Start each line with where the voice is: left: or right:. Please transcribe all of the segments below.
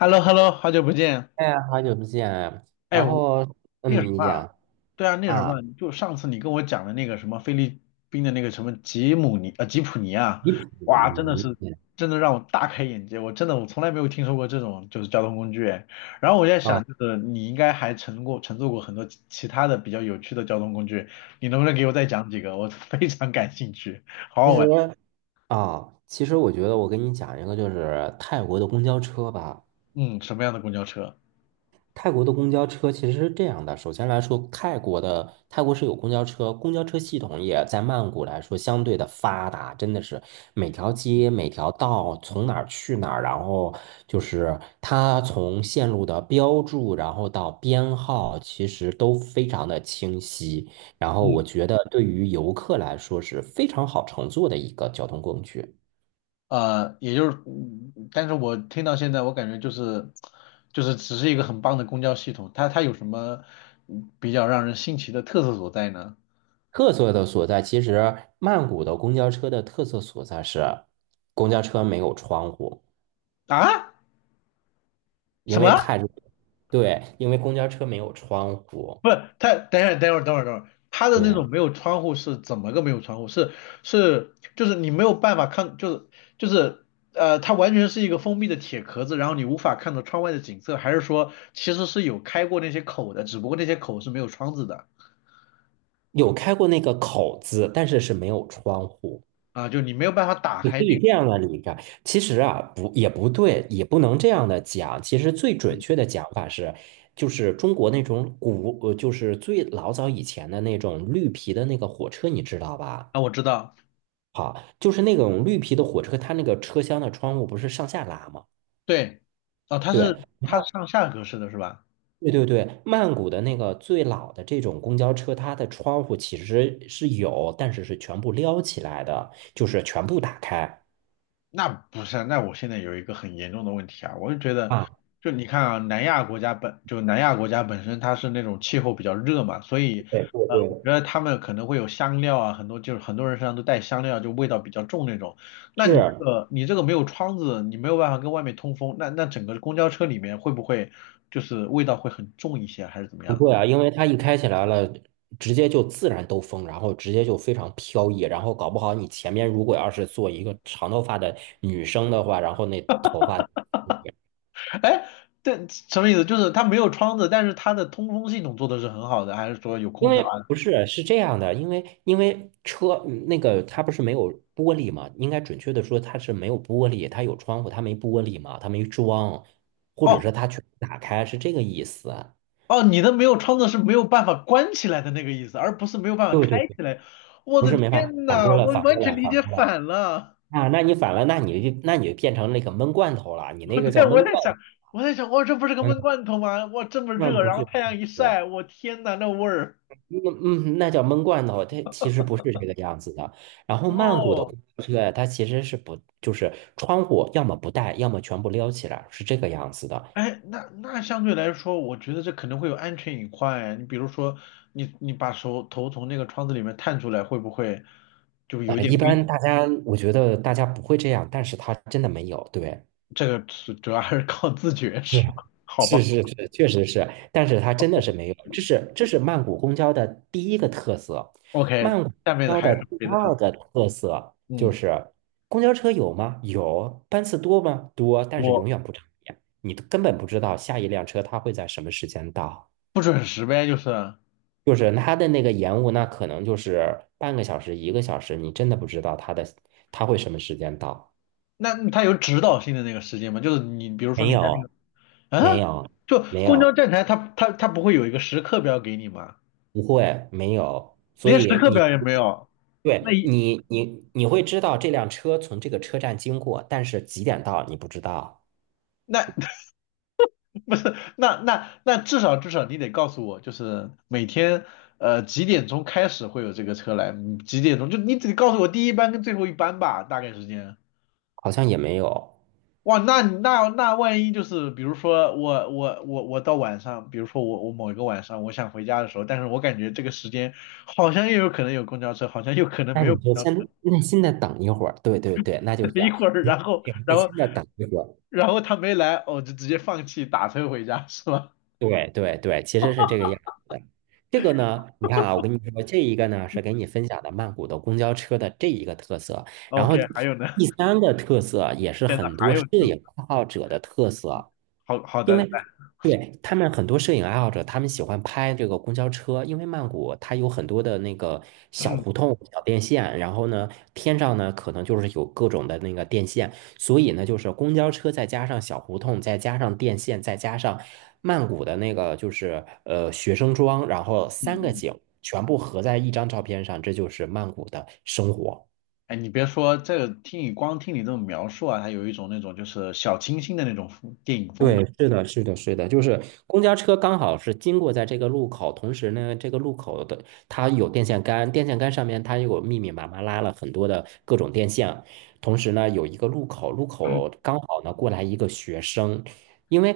left: h e l l o h e l l o 好久不见。
right: 哎，好久不见啊。
left: 哎，
right: 然
left: 我
right: 后，
left: 那个什
right: 你
left: 么啊。
right: 讲
left: 对啊，那个什么，
right: 啊，
left: 就上次你跟我讲的那个什么菲律宾的那个什么吉普尼啊。
right: 你普
left: 哇，
right: 尼
left: 真的让我大开眼界。我真的我从来没有听说过这种就是交通工具哎。然后我在
right: 啊，
left: 想，
right: 哦，
left: 就是你应该还乘坐过很多其他的比较有趣的交通工具，你能不能给我再讲几个？我 非常感兴趣，好好
right: 其
left: 玩。
right: 实其实我觉得我跟你讲一个，就是泰国的公交车吧。
left: 嗯，什么样的公交车？
right: 泰国的公交车其实是这样的，首先来说，泰国是有公交车，公交车系统也在曼谷来说相对的发达，真的是每条街每条道从哪儿去哪儿，然后就是它从线路的标注，然后到编号，其实都非常的清晰。然后我
left: 嗯。
right: 觉得对于游客来说是非常好乘坐的一个交通工具。
left: 也就是，但是我听到现在，我感觉就是，只是一个很棒的公交系统。它有什么比较让人新奇的特色所在呢？
right: 特色的所在，其实曼谷的公交车的特色所在是，公交车没有窗户，
left: 啊？
right: 因
left: 什
right: 为
left: 么？
right: 太热。对，因为公交车没有窗户。
left: 不是，它等一下，等会儿，等会儿，等会儿，它的那种
right: 对，
left: 没有窗户是怎么个没有窗户？是是，就是你没有办法看，就是，它完全是一个封闭的铁壳子，然后你无法看到窗外的景色。还是说其实是有开过那些口的，只不过那些口是没有窗子的。
right: 有开过那个口子，但是是没有窗户。
left: 啊？就你没有办法打
right: 你
left: 开
right: 可以
left: 那个。
right: 这样的理解，其实啊，不也不对，也不能这样的讲。其实最准确的讲法是，就是中国那种古，就是最老早以前的那种绿皮的那个火车，你知道吧？
left: 啊，我知道。
right: 好，就是那种绿皮的火车，它那个车厢的窗户不是上下拉吗？
left: 对。哦，
right: 对，
left: 它是上下格式的是吧？
right: 对对对，曼谷的那个最老的这种公交车，它的窗户其实是有，但是是全部撩起来的，就是全部打开。
left: 那不是啊，那我现在有一个很严重的问题啊。我就觉得，
right: 啊，
left: 就你看啊，南亚国家本身它是那种气候比较热嘛。所以
right: 对对
left: 我
right: 对，
left: 觉得他们可能会有香料啊，很多就是很多人身上都带香料，就味道比较重那种。那
right: 是。
left: 你这个没有窗子，你没有办法跟外面通风，那整个公交车里面会不会就是味道会很重一些，还是怎么
right: 不
left: 样？
right: 会啊，因为它一开起来了，直接就自然兜风，然后直接就非常飘逸，然后搞不好你前面如果要是坐一个长头发的女生的话，然后那头发。
left: 哎，但什么意思？就是它没有窗子，但是它的通风系统做的是很好的，还是说有空
right: 因
left: 调
right: 为
left: 啊？
right: 不是是这样的，因为车那个它不是没有玻璃嘛，应该准确的说它是没有玻璃，它有窗户，它没玻璃嘛，它没装，或者
left: 哦
right: 是它全部打开，是这个意思。
left: 哦，你的没有窗子是没有办法关起来的那个意思，而不是没有办法
right: 对对
left: 开
right: 对，
left: 起来。我
right: 不
left: 的
right: 是没法
left: 天
right: 反
left: 呐，
right: 过来，
left: 我
right: 反
left: 完
right: 过
left: 全
right: 来，
left: 理
right: 反
left: 解
right: 过来。
left: 反了。
right: 啊！那你反了，那你就变成那个闷罐头了，你 那个叫
left: 对，
right: 闷罐头。
left: 我在想，哇，这不是个
right: 嗯，
left: 闷罐头吗？哇，这么
right: 那
left: 热，
right: 不
left: 然后
right: 是不
left: 太阳一
right: 是。
left: 晒，我天呐，那味儿。
right: 嗯，那叫闷罐头，它其实不是这个样子的。然后曼谷的公
left: 哦。
right: 交车，它其实是不，就是窗户要么不带，要么全部撩起来，是这个样子的。
left: 哎，那相对来说，我觉得这可能会有安全隐患哎。你比如说，你把手头从那个窗子里面探出来，会不会就
right: 啊，
left: 有一点
right: 一
left: 危？
right: 般大家我觉得大家不会这样，但是它真的没有，对。
left: 这个是主要还是靠自觉，
right: 是
left: 是吧？好
right: 是
left: 吧
right: 是是，确实是，但是它真的是没有，这是曼谷公交的第一个特色。
left: ，OK，
right: 曼谷
left: 下面的
right: 公交
left: 还有
right: 的
left: 什么
right: 第
left: 别的特。
right: 二个特色就
left: 嗯，
right: 是公交车有吗？有，班次多吗？多，但是永
left: 我
right: 远不长眼，你根本不知道下一辆车它会在什么时间到。
left: 不准时呗，就是。
right: 就是它的那个延误，那可能就是半个小时、一个小时，你真的不知道它会什么时间到。
left: 那他有指导性的那个时间吗？就是你比如说
right: 没
left: 你在
right: 有，
left: 那个
right: 没
left: 啊，
right: 有，
left: 就
right: 没
left: 公交
right: 有，
left: 站台它不会有一个时刻表给你吗？
right: 不会，没有。所
left: 连时
right: 以
left: 刻
right: 你
left: 表也没有。那
right: 对
left: 一
right: 你，你会知道这辆车从这个车站经过，但是几点到你不知道，
left: 那 不是，那至少至少你得告诉我，就是每天几点钟开始会有这个车来，几点钟就你只告诉我第一班跟最后一班吧，大概时间。
right: 好像也没有。
left: 哇，那你那万一就是比如说我到晚上，比如说我某一个晚上我想回家的时候，但是我感觉这个时间好像又有可能有公交车，好像又可能
right: 那
left: 没
right: 你
left: 有公
right: 就
left: 交
right: 先
left: 车，
right: 耐心的等一会儿，对对对，那就是 这
left: 一
right: 样，
left: 会儿
right: 你得耐心的等一会儿。
left: 然后他没来，哦就直接放弃打车回家是吧
right: 对对对，其实是这个样子的。这个呢，你看啊，我跟你说，这一个呢是给你分享的曼谷的公交车的这一个特色，然
left: ？OK，
right: 后
left: 还有呢？
right: 第三个特色也是
left: 天呐，
right: 很
left: 还
right: 多摄
left: 有这
right: 影爱好者的特色。
left: 好好
right: 因
left: 的，
right: 为
left: 来
right: 对他们很多摄影爱好者，他们喜欢拍这个公交车，因为曼谷它有很多的那个小胡 同、小电线，然后呢，天上呢可能就是有各种的那个电线，所以呢，就是公交车再加上小胡同，再加上电线，再加上曼谷的那个就是学生装，然后
left: 嗯
right: 三个
left: 嗯，
right: 景全部合在一张照片上，这就是曼谷的生活。
left: 哎，你别说这个，光听你这种描述啊，它有一种那种就是小清新的那种电影风
right: 对，
left: 格。
right: 是的，是的，是的，就是公交车刚好是经过在这个路口，同时呢，这个路口的它有电线杆，电线杆上面它有密密麻麻拉了很多的各种电线，同时呢，有一个路口，路口刚好呢过来一个学生，因为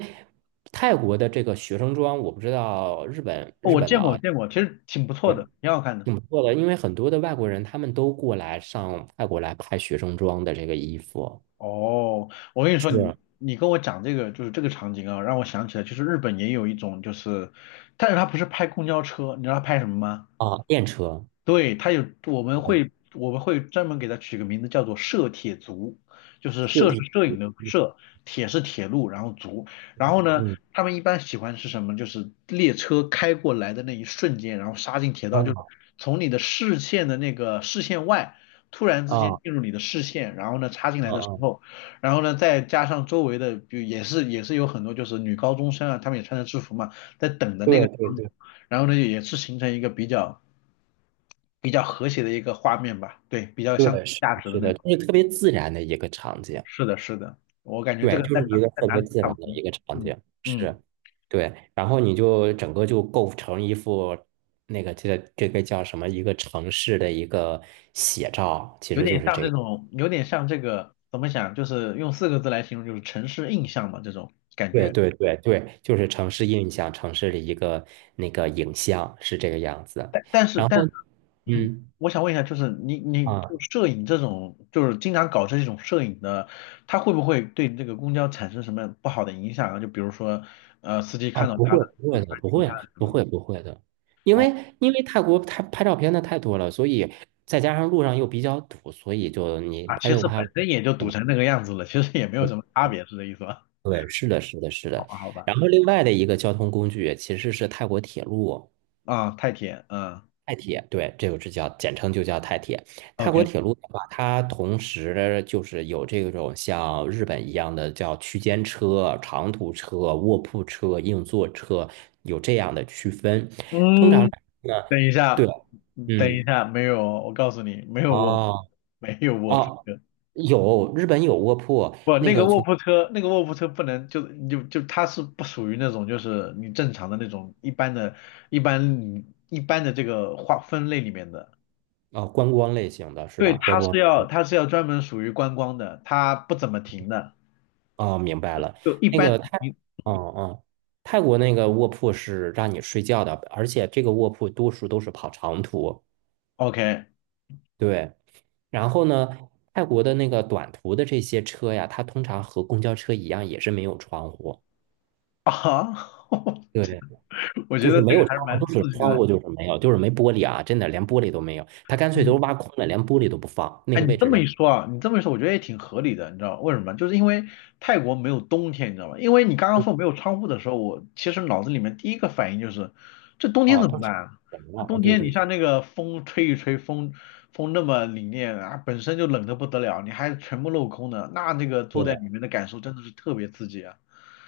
right: 泰国的这个学生装，我不知道日本
left: 哦，
right: 日
left: 我
right: 本的
left: 见
right: 啊，
left: 过，见过，其实挺不错
right: 对，
left: 的，挺好看的。
right: 挺不错的，因为很多的外国人他们都过来上泰国来拍学生装的这个衣服，
left: 哦，我跟你说，
right: 是
left: 你跟我讲这个就是这个场景啊，让我想起来，就是日本也有一种就是，但是他不是拍公交车，你知道他拍什么吗？
right: 啊，电车，
left: 对，它有，
right: 对，
left: 我们会专门给它取个名字，叫做摄铁族。就是
right: 坐
left: 摄是
right: 地铁，
left: 摄影的摄，铁是铁路，然后族。然后呢，
right: 嗯。
left: 他们一般喜欢是什么？就是列车开过来的那一瞬间，然后杀进铁道，就是从你的视线的那个视线外，突然之间
right: 啊
left: 进入你的视线。然后呢插进
right: 啊
left: 来的时
right: 啊！
left: 候，然后呢再加上周围的，就也是有很多就是女高中生啊，她们也穿着制服嘛，在等的
right: 对
left: 那个
right: 对对
left: 场景，
right: 对，
left: 然后呢也是形成一个比较。比较和谐的一个画面吧。对，比较
right: 是
left: 相
right: 的，
left: 价值的
right: 是
left: 那
right: 的，
left: 种。
right: 就是特别自然的一个场景，
left: 是的，是的，我感觉这
right: 对，
left: 个
right: 就是一个
left: 在
right: 特
left: 哪
right: 别
left: 里都
right: 自
left: 差
right: 然
left: 不
right: 的
left: 多。
right: 一个场
left: 嗯
right: 景，是，
left: 嗯，
right: 对，然后你就整个就构成一幅那个这个叫什么一个城市的一个写照，其
left: 有
right: 实就
left: 点
right: 是
left: 像
right: 这
left: 这
right: 个，
left: 种，有点像这个怎么讲，就是用四个字来形容，就是城市印象嘛，这种感
right: 对
left: 觉。
right: 对对对，就是城市印象，城市的一个那个影像是这个样子，然
left: 但是，
right: 后
left: 嗯，
right: 嗯。
left: 我想问一下，就是你就
right: 啊。
left: 摄影这种，就是经常搞这种摄影的，它会不会对这个公交产生什么不好的影响啊？就比如说，司机
right: 啊，
left: 看到
right: 不
left: 他了，
right: 会，不
left: 就
right: 会的，
left: 穿
right: 不
left: 其他
right: 会，
left: 的什
right: 不
left: 么的。
right: 会，不会的，因
left: 哦
right: 为因为泰国它拍照片的太多了，所以再加上路上又比较堵，所以就你
left: 啊，
right: 拍
left: 其
right: 就
left: 实
right: 拍了。
left: 本身也就堵成那个样子了，其实也没有什么差别，是这意思吧？
right: 对，是的，是的，是
left: 好
right: 的。
left: 吧，好吧。
right: 然后另外的一个交通工具其实是泰国铁路。
left: 啊、太甜，
right: 泰铁，对，这个就叫简称就叫泰铁。泰国
left: OK，
right: 铁路的话，它同时就是有这种像日本一样的叫区间车、长途车、卧铺车、硬座车，有这样的区分。通常
left: 嗯，
right: 呢，
left: 等一
right: 对，
left: 下，等一
right: 嗯，
left: 下，没有，我告诉你，
right: 哦
left: 没有卧铺
right: 哦，
left: 车。
right: 有日本有卧铺，
left: 不，
right: 那
left: 那个
right: 个
left: 卧
right: 从
left: 铺车，那个卧铺车不能就它是不属于那种就是你正常的那种一般一般的这个划分类里面的。
right: 观光类型的是吧？
left: 对，
right: 观光。
left: 它是要专门属于观光的，它不怎么停的，
right: 哦，明白了。
left: 就一
right: 那
left: 般
right: 个泰，
left: 停
right: 哦哦，泰国那个卧铺是让你睡觉的，而且这个卧铺多数都是跑长途。
left: ，OK，
right: 对，然后呢，泰国的那个短途的这些车呀，它通常和公交车一样，也是没有窗户。
left: 啊，
right: 对，
left: 我觉
right: 就是
left: 得
right: 没
left: 这个
right: 有
left: 还是
right: 窗
left: 蛮
right: 户，就是
left: 刺激
right: 窗
left: 的。
right: 户就是没有，就是没玻璃啊，真的连玻璃都没有，它干脆都
left: 嗯，
right: 挖空了，连玻璃都不放，那
left: 哎，
right: 个
left: 你
right: 位
left: 这
right: 置
left: 么
right: 连
left: 一说啊，你这么一说，我觉得也挺合理的。你知道为什么吗？就是因为泰国没有冬天，你知道吗？因为你刚刚说没有窗户的时候，我其实脑子里面第一个反应就是，这冬天
right: 哦，
left: 怎么
right: 都
left: 办
right: 是
left: 啊？
right: 人了。
left: 这
right: 啊，
left: 冬
right: 对
left: 天
right: 对
left: 你
right: 对
left: 像那个风吹一吹，风那么凛冽啊，本身就冷得不得了，你还全部镂空的，那个
right: 对，
left: 坐在里面的感受真的是特别刺激啊。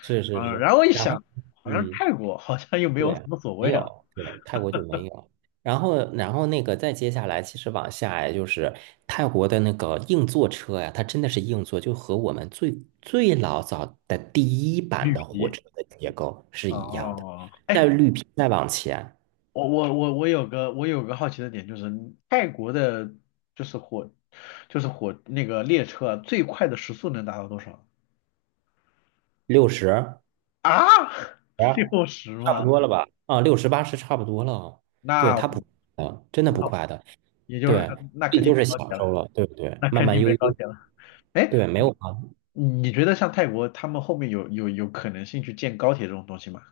right: 是是
left: 啊，
right: 是，
left: 然后一
right: 然后
left: 想，好像是
right: 嗯。
left: 泰国好像又没
right: 对，
left: 有什么所
right: 没
left: 谓啊。
right: 有，对，泰国就没有。然后那个再接下来，其实往下呀，就是泰国的那个硬座车呀，它真的是硬座，就和我们最最老早的第一版
left: 绿
right: 的火
left: 皮。
right: 车的结构是一样的。
left: 哦，
right: 在
left: 哎，
right: 绿皮再往前，
left: 我有个好奇的点就是，泰国的就是火就是火那个列车啊最快的时速能达到多少
right: 六十，啊，
left: 啊？60
right: 差不
left: 吗？
right: 多了吧？啊，60、80差不多了哦。对，
left: 那
right: 它
left: 我
right: 不，啊，真的不
left: 好，
right: 快的。
left: 也就是
right: 对，
left: 那
right: 也
left: 肯定
right: 就
left: 没
right: 是
left: 高
right: 享
left: 铁了，
right: 受了，对不对？
left: 那
right: 慢
left: 肯
right: 慢
left: 定没
right: 悠
left: 高
right: 悠，
left: 铁了。哎，
right: 对，没有。
left: 你觉得像泰国他们后面有可能性去建高铁这种东西吗？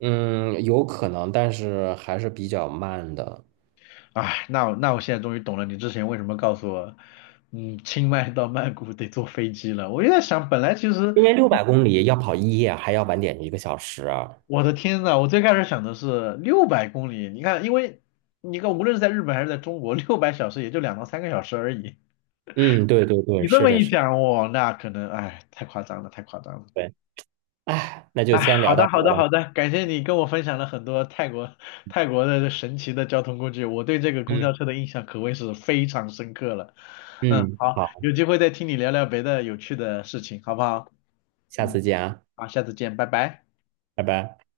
right: 嗯，有可能，但是还是比较慢的，
left: 哎，那我现在终于懂了，你之前为什么告诉我，嗯，清迈到曼谷得坐飞机了。我就在想，本来其实
right: 因为600公里要跑一夜，还要晚点一个小时啊。
left: 我的天呐，我最开始想的是600公里，你看，因为你看，无论是在日本还是在中国，600小时也就2到3个小时而已。
right: 嗯，对对对，
left: 你这
right: 是
left: 么
right: 的，
left: 一
right: 是的，
left: 讲，我那可能，哎，太夸张了，太夸张了。
right: 对。哎，那就
left: 哎，
right: 先
left: 好
right: 聊到
left: 的，
right: 这
left: 好
right: 儿
left: 的，
right: 吧。
left: 好的，感谢你跟我分享了很多泰国的神奇的交通工具。我对这个公
right: 嗯
left: 交车的印象可谓是非常深刻了。嗯，
right: 嗯，
left: 好，
right: 好，
left: 有机会再听你聊聊别的有趣的事情，好不好？
right: 下
left: 嗯，
right: 次见啊，
left: 好，下次见，拜拜。
right: 拜拜。